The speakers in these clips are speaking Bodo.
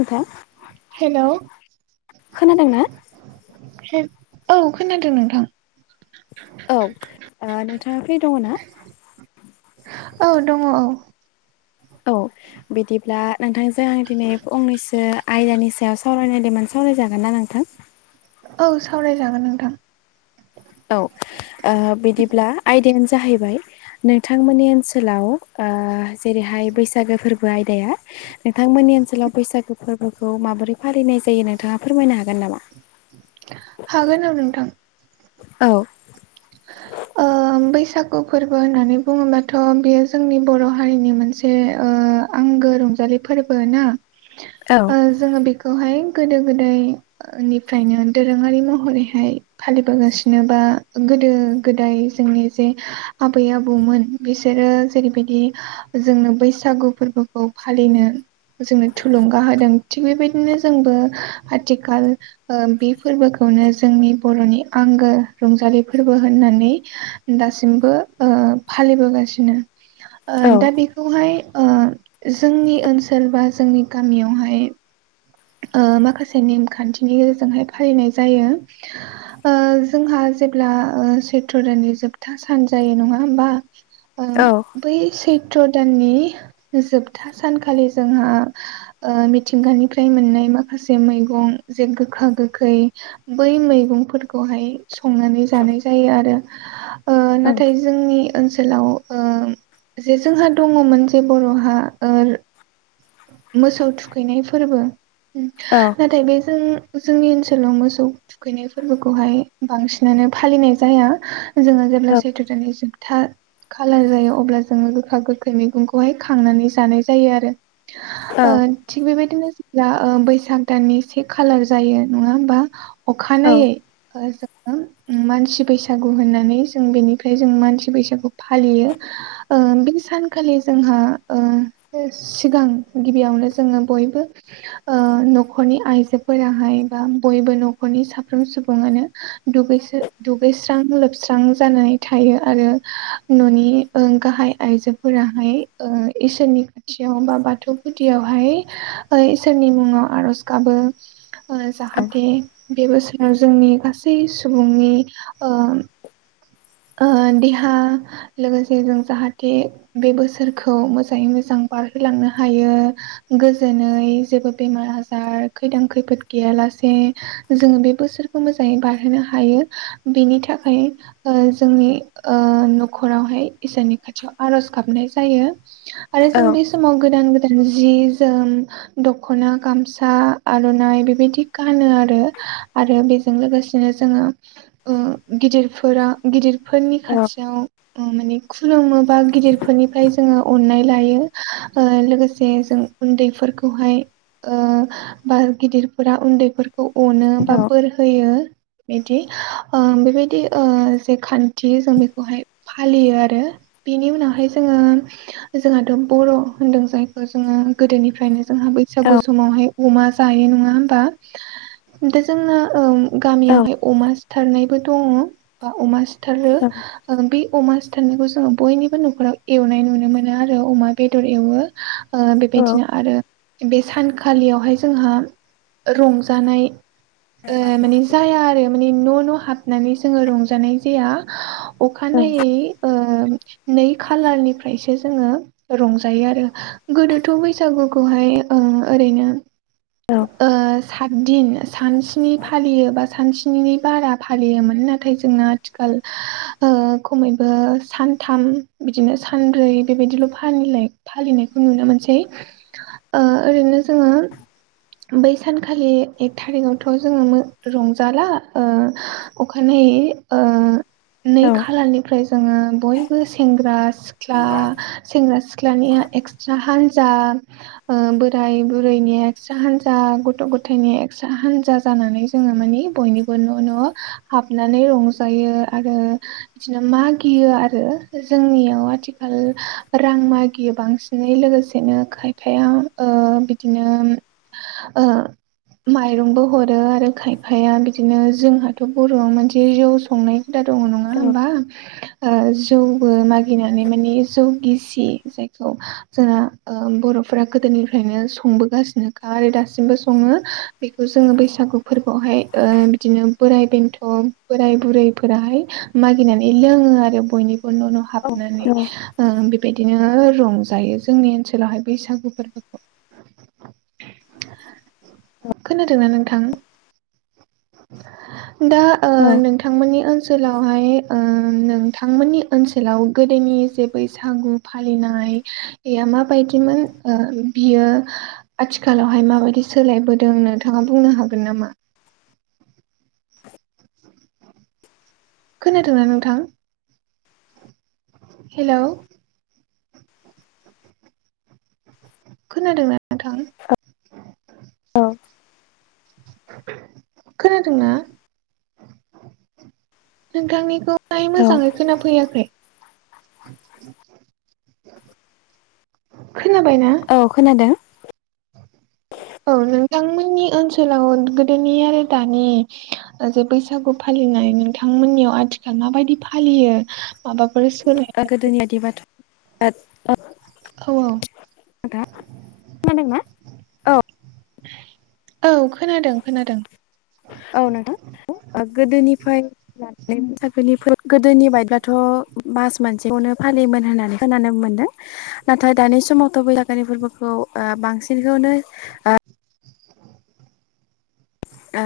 नोंथां हेलौ खोनादों ना? औ खोनादों नोंथां। औ ओ नोंथाङा फ्रि दङ ना? औ दङ औ औ औ बिदिब्ला नोंथांजों आं दिनै फंनैसो आयदानि सायाव सावरायनो मोन, सावरायजागोन ना नोंथां? औ सावरायजागोन नोंथां। औ ओ बिदिब्ला आयदायानो जाहैबाय नोंथांमोननि ओनसोलाव ओ जेरैहाय बैसागो फोरबो आयदाया नोंथांमोननि ओनसोलाव बैसागो फोरबोखौ माबोरै फालिनाय जायो नोंथाङा फोरमायनो हागोन नामा? हागोन ओं नोंथां। औ। ओम बैसागु फोरबो होननानै बुङोबाथ' बियो जोंनि बर' हारिनि मोनसे ओ आंगो रंजालि फोरबो ना? औ ओ जोङो बेखौहाय गोदो गोदायनिफ्रायनो दोरोङारि महरैहाय फालिबोगासिनो बा गोदो गोदाय जोंनि जे आबै आबौमोन बिसोरो जेरैबायदि जोंनो बैसागु फोरबोखौ फालिनो जोंनो थुलुंगा होदों थिग बेबायदिनो जोंबो आथिखाल ओ बे फोरबोखौ नो जोंनि बर'नि आंगो रंजालि फोरबो होननानै दासिमबो ओ फालिबोगासिनो। ओ औ दा बिखौहाय ओ जोंनि ओनसोल बा जोंनि गामियावहाय ओ माखासे नेमखान्थिनि गेजेरजोंहाय फालिनाय जायो। ओ जोंहा जेब्ला ओ सैत्र दाननि जोबथा सान जायो नङा होमबा? ओम बै सै त्र दाननि जोबथा सानखालि जोंहा ओ मिथिंगानि फ्राय मोननाय माखासे मैगं जे गोखा गोखै बै मैगंफोरखौहाय संनानै जानाय जायो आरो। ओ औ नाथाय जोंनि ओनसोल आव ओ जे जोंहा दङमोन जे बर'हा ओ मोसौ थुखैनाय फोरबो औ नाथाय बे जों जोंनि ओनसोलाव मोसौ थुखैनाय फोरबोखौहाय बांसिनानो फालिनाय जाया। जोङो जेब्ला सैथ्र' दाननि जोबथा खालार जायो अब्ला जोङो गोखा गोखै मैगंखौहाय खांनानै जानाय जायो आरो। औ ओ थिग बेबायदिनो जा ओ बैसाग दाननि से खालार जायो नङा होमबा औ अखानायै [unintelligible] मानसि बैसागु होननानै जों बेनिफाय जों मानसि बैसागु फालियो ओ बिनि सान खालि जोंहा ओ सिगां गिबियावनो जोङो बयबो ओ न'खरनि आइजोफोराहाय बा बयबो न'खरनि साफ्रोम सुबुङानो दुगैसो दुगैस्रां लोबस्रां जानानै थायो। यो आरो न'नि ओ गाहाय आइजोफोराहाय ओ इसोरनि सिंआव बा बाथौ गुदियावहाय ओ इसोरनि मुङाव आरज गाबो ओ जाहाथे बे बोसोराव जोंनि गासै सुबुंनि ओम ओ देहा लोगोसे जों जाहाथे बे बोसोरखौ मोजाङै मोजां बारहलांनो हायो गोजोनै जेबो बेमार आजार खैदां खैफोद गैयालासे जोङो बे बोसोरखौ मोजाङै बारहोनो हायो बेनि थाखाय ओ जोंनि ओ न'खरावहाय इसोरनि खाथियाव आरज गाबनाय जायो। आरो जों बे समाव गोदान नजि जोम दख'ना गामसा आर'नाइ बेबायदि गानो आरो आरो बेजों लोगोसेनो जोङो ओ गिदिरफोरा गिदिरफोरनि खाथियाव ओ माने खुलुमोबा गिदिरफोरनिफ्राय जोङो अन्नाय लायो ओ लोगोसे जों उन्दैफोर गिदिरफोरखौहाय ओ बा गिदिरफोरा उन्दैफोरखौ अनो बा बोर होयो बिदि ओ बेबायदि ओ खान्थि जों बेखौहाय फालियो आरो बेनि उनावहाय जोङो जोंहाथ' बर बर' होनदों जायखौ जोङो गोदोनिफ्रायनो जोंहा बैसागु समावहाय अमा जायो नङा होमबा दा जोंना ओ गामियावहाय अमा सिथारनायबो दङ बा अमा सिथारो ओ बे अमा बुथारनायखौ जोङो बयनिबो न'खराव एवनाय नुनो मोनो आरो अमा बेदर एवो ओ औ बेबायदिनो आरो बे सानखालियावहाय जोंहा रंजानाय ओ माने जाया आरो माने न' न' हाबनानै जोङो रंजानाय जाया औ अखानायै ओ नै खालारनिफ्रायसो जोङो रंजायो आरो गोदोथ' बैसागुखौ हाय ओ ओरैनो औ दिन सानस्नि फालियो बा सानस्निनि बारा फालियोमोन नाथाय जोंना आथिखाल ओ खमैबो सानथाम बिदिनो सानब्रै बेबायदिल' फालियो फालिनायखौ नुनो मोनसै ओ ओरैनो जोङो बै सानखालि एक थारिखआवथ' जोङो रंजाला ओ अखानायै ओ औ नै खालनिफ्राय जोङो बयबो सेंग्रा सिख्ला सेंग्रा सिख्ला सिख्लानिया एक्सट्रा हान्जा ओ बोराय बुरैनिया एक्सट्रा हान्जा गथ' गथ' नि एक्सट्रा हानजा जानानै जोङो मानि बयनिबो न' न' हाबनानै रंजायो आरो बिदिनो मागियो आरो जोंनियाव आथिखाल रां मागियो बांसिनै लोगोसेनो खायफाया ओ बिदिनो ओ माइरंबो हरो आरो खायफाया बिदिनो जोंहाथ' बर'आव मोनसे ज' ज संनाय हुदा दङ नङा होमबा ओ जौबो मागिनानै मानि जौ गिसि जायखौ जोंना ओ बर' बर'फोरा गोदोनिफ्रायनो संबोगासिनोखा आरो दासिमबो सङो बेखौ जोङो बैसागु फोरबोआव बेहाय ओ बिदिनो बोराय बेनथ' बोराइ बुरैफोराहाय मागिनानै लोङो आरो बयनि बो न' न' औ हाबनानै बेबायदि बिदिनो रंजायो जोंनि ओनसोलावहाय बैसागु फोरबोखौ खोनादोंना नोंथां दा ओ नोंथांमोननि ओनसोलावहाय ओ नोंथांमोननि ओनसोलाव गोदोनि जे बैसागु फालिनाय माबायदिमोन ओ बियो आथिखालावहाय माबायदि सोलायबोदों जों नोंथाङा बुंनो हागोन नामा खोनादोंना नोंथां हेल' खोनादों ना नोंथां औ खोनादोंना नोंथांनिखौ मोजाङै खोनाफैयाखै [unintelligible] औ खोनादों औ नोंथांमोननि ओनसोलाव गोदोनि आरो दानि जे बैसागु फालि फालिनाय नोंथांमोननियाव आथिखाल माबायदि फालियो माबाफोर सोलाय आगो दनियााद बाथ' औ औ औ खोनादों खोनादों। औ नोंथा गोदोनिफ्राय गोदोनि बायदिब्लाथ' मास मोनसेखौनो फालियोमोन होननानै खोनानो मोन्दों। नाथाय दानि समावथ' बैसागोनि फोरबोखौ बांसिनखौनो ओ ओ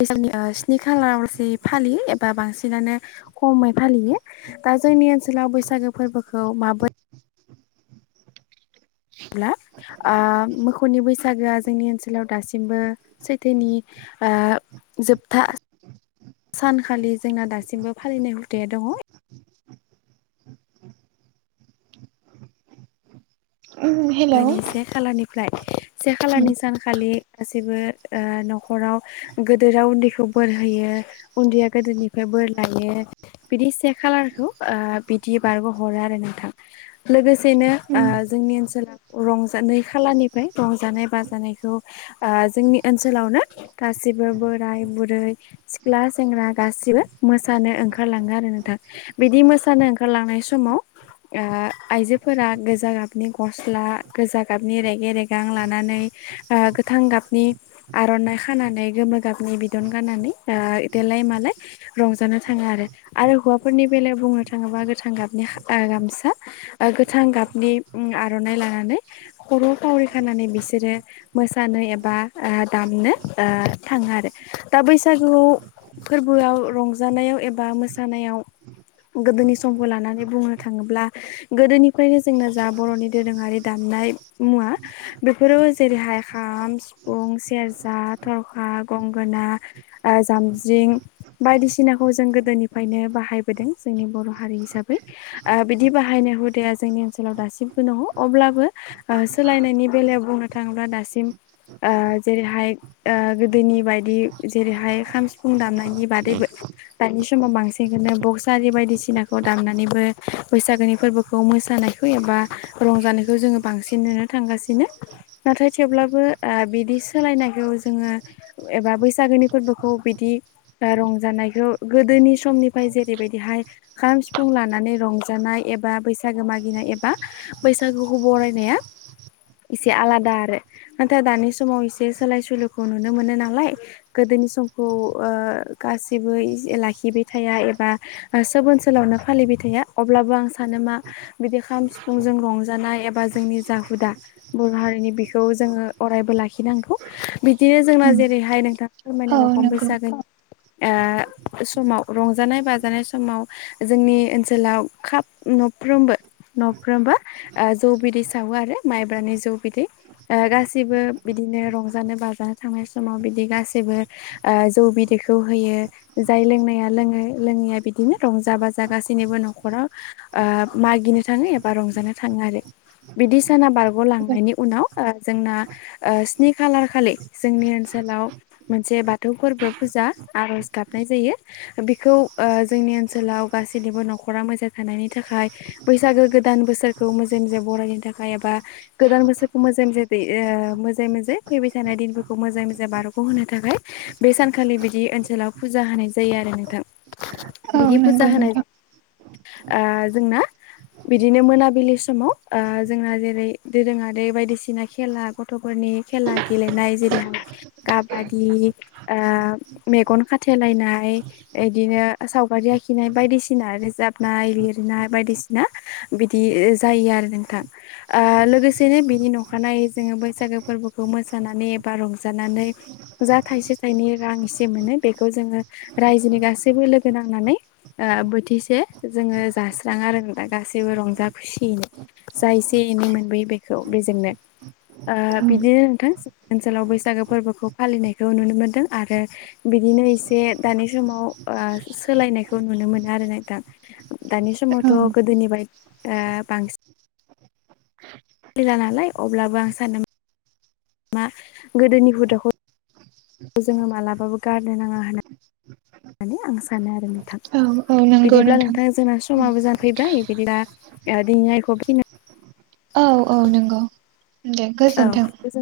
बैसागोनि स्नि खालारावलासे फालियो एबा बांसिनानो खमै फालियो। दा जोंनि ओनसोलाव बैसागो फोरबोखौ माबोरै जाब्ला ओ मोखौनि बैसागोआ जोंनि ओनसोलाव दासिमबो सैथोनि ओ जोबथा सानखालि जोंना दासिमबो फालिनाय हुथाया दङ'। उम हेलौ आगोनि से खालारनिफ्राय से उम खालारनि सानखालि गासैबो ओ न'खराव गोदोराव उन्दैखौ बोर होयो उन्दैया गोदोनिफ्राय बोर लायो। बिदि से खालारखौ ओ बिदि बारग'हरो आरो नोंथां लोगोसे बेनो उम जोंनि ओनसोलाव रंजानाय खालानिफ्राय रंजानाय बाजानायखौ ओ जोंनि ओनसोलावनो गासै गासिबो बोराय बुरै सिख्ला सेंग्रा गासिबो मोसानो ओंखारलाङो आरो नोंथां। बिदि मोसानो ओंखारलांनाय समाव ओ आइजोफोरा गोजा गाबनि गस सला गोजा गाबनि रेगे रेगां लानानै ओ गोथां गाबनि आर'नाइ खाना नानै गोमो गाबनि बिदन गनानै ओ देलाय मालाय रंजानो थाङो आरो हौ फोरनि बेलायाव बुंनो थाङोबा गोथां गाबनि ओ गामसा गोथां गाबनि उम आर'नाइ लानानै खर' खावरि खानानै बिसोरो मोसानो एबा ओ दामनो ओ थाङो आरो दा बैसागुआव फोरबोआव रंजानायाव एबा मोसानायाव गोदोनि समखौ लानानै बुंनो थाङोब्ला गोदोनिफ्रायनो जोंना जा बर'नि दोरोङारि दामनाय मुवा बेफोराव जेरैहाय खाम सिफुं सेरजा थरखा गंगोना जामज्रिं बायदिसिनाखौ जों गोदोनिफ्रायनो बाहायबोदों जोंनि बर' हारि हिसाबै ओ बिदि बाहायनाय हुदाया जोंनि ओनसोलाव दासिम दङ' अब्लाबो सोलायनायनि बेलायाव बुंनो थाङोब्ला दासिम ओ जेरैहाय ओ गोदोनि बायदि जेरैहाय खाम सिफुं दामनायनि बादैबो दानि समाव बांसिनखौनो बक्स आरि बायदिसिनाखौ दामनानैबो बैसागोनि फोरबोखौ मोस मोसानायखौ एबा रंजानायखौ जोङो बांसिन नुनो थांगासिनो। नाथाय थेवब्लाबो ओ बिदि सोलायनायखौ जोङो एबा बैसागोनि फोरबोखौ बिदि रंजानायखौ गोदोनि समनिफ्राय जेरैबायदिहाय खाम सिफुं लानानै रंजानाय एबा बैसागो मागिनाय एबा बैसागोखौ बरायनाया एसे आलादा आरो नाथाय दानि समाव एसे सोलाय सोलुखौ नुनो मोनो नालाय गोदो गोदोनि समखौ ओ गासिबो लाखिबाय थाया एबा सोब ओनसोलावनो फ फालिबाय थाया अब्लाबो आं सानो मा बिदि खालाम फुंजों रंजानाय एबा जोंनि जा हुदा बर' हारिनि बिखौ जोङो अरायबो लाखिनांगौ। बिदिनो जोंना उम जेरैहाय नोंथाङा फोरमायना औ रखम नंगौ बैसागो आ समाव रंजानाय बाजानाय समाव जोंनि ओनसोलाव खाब न'फ्रोमबो न'फ्रोमबा जौ बिदै सावो आरो माइब्रानि जौ बिदै गासिबो बिदिनो रंजानो बाजानो थांनाय समाव बिदि गाैबो जौ बिदै बेखौ होयो जाय लोंनाया लोङै लोङैया बिदिनो रंजा बाजा गासैनोबो न'खराव मागिनो थाङो एबा रंजानो थाङो आरो। बिदि साना बारग'लांनायनि उनाव जोंना स्नि खालार खालि जोंनि ओनसोल नाव मोनसे बाथौ फोरबो फुजा आरज गाबनाय जायो बेखौ जोंनि ओनसोलाव गासैनिबो न'खरा मोजां थानायनि थाखाय बैसागो गोदान गोदान बोसोरखौ मोजाङै मोजा बरायनो थाखाय एबा गोदान बोसोरखौ मोजां जाहाथे मोजाङै मोनसे फैबाय थानाय दिनफोरखौ मोजाङै मोजां बारग' होनो थाखाय बे सानखालि बिदि ओनसोलाव फुजा होनाय जायो आरो बे नोथां औ नंगौ नंगौ। जोंना। बिदिनो मोनाबिलि समाव जोंना जेरै दोरोङारि बायदिसिना खेला गथ'फोरनि खेला गेलेनाय जेरैहाय काबादि मेगन खाथेलायनाय ओमफ्राय बिदिनो सावगारि आखिनाय बायदिसिना रोजाबनाय लिरनाय बायदिसिना बिदि जायो आरो नोंथां लोगोसेनो बिनि नखानाय जोङो बैसागो फोरबो फोरबोखौ मोसानानै एबा रंजानानै जा थाइसे थाइनै रां एसे मोनो बेखौ जोङो रायजोनि गासैबो लोगो नांनानै बोथिसे जोङो जास्रांङो आरो दा गासैबो रंजा खुसियैनो जा एसे एनै मोनबोयो बेखौ बेजोंनो। औ बिदिनो नोंथां ओनसोलाव बैसागो फोरबोखौ फालिनायखौ नुनो मोनदों आरो बिदिनो एसे दानि समाव सोलायनायखौ नुनो मोनो आरो नोंथां दानि औ समावथ' - गोदोनिफ्राय बांसिन खिला नालाय अब्लाबो आं सानदोंमोन मा गोदोनि हुदाखौ खौ जोङो मालाबाबो गारनो नाङा होननानै होननानै आं सानो आरो नोंथां औ औ नंगौ बिदिब्ला नोंथां जोंना समाबो जाफैबाय ा आदियायखौिना [inaudible] [unintelligible] औ औ नंगौ दे औ गोजोनथों गोजोन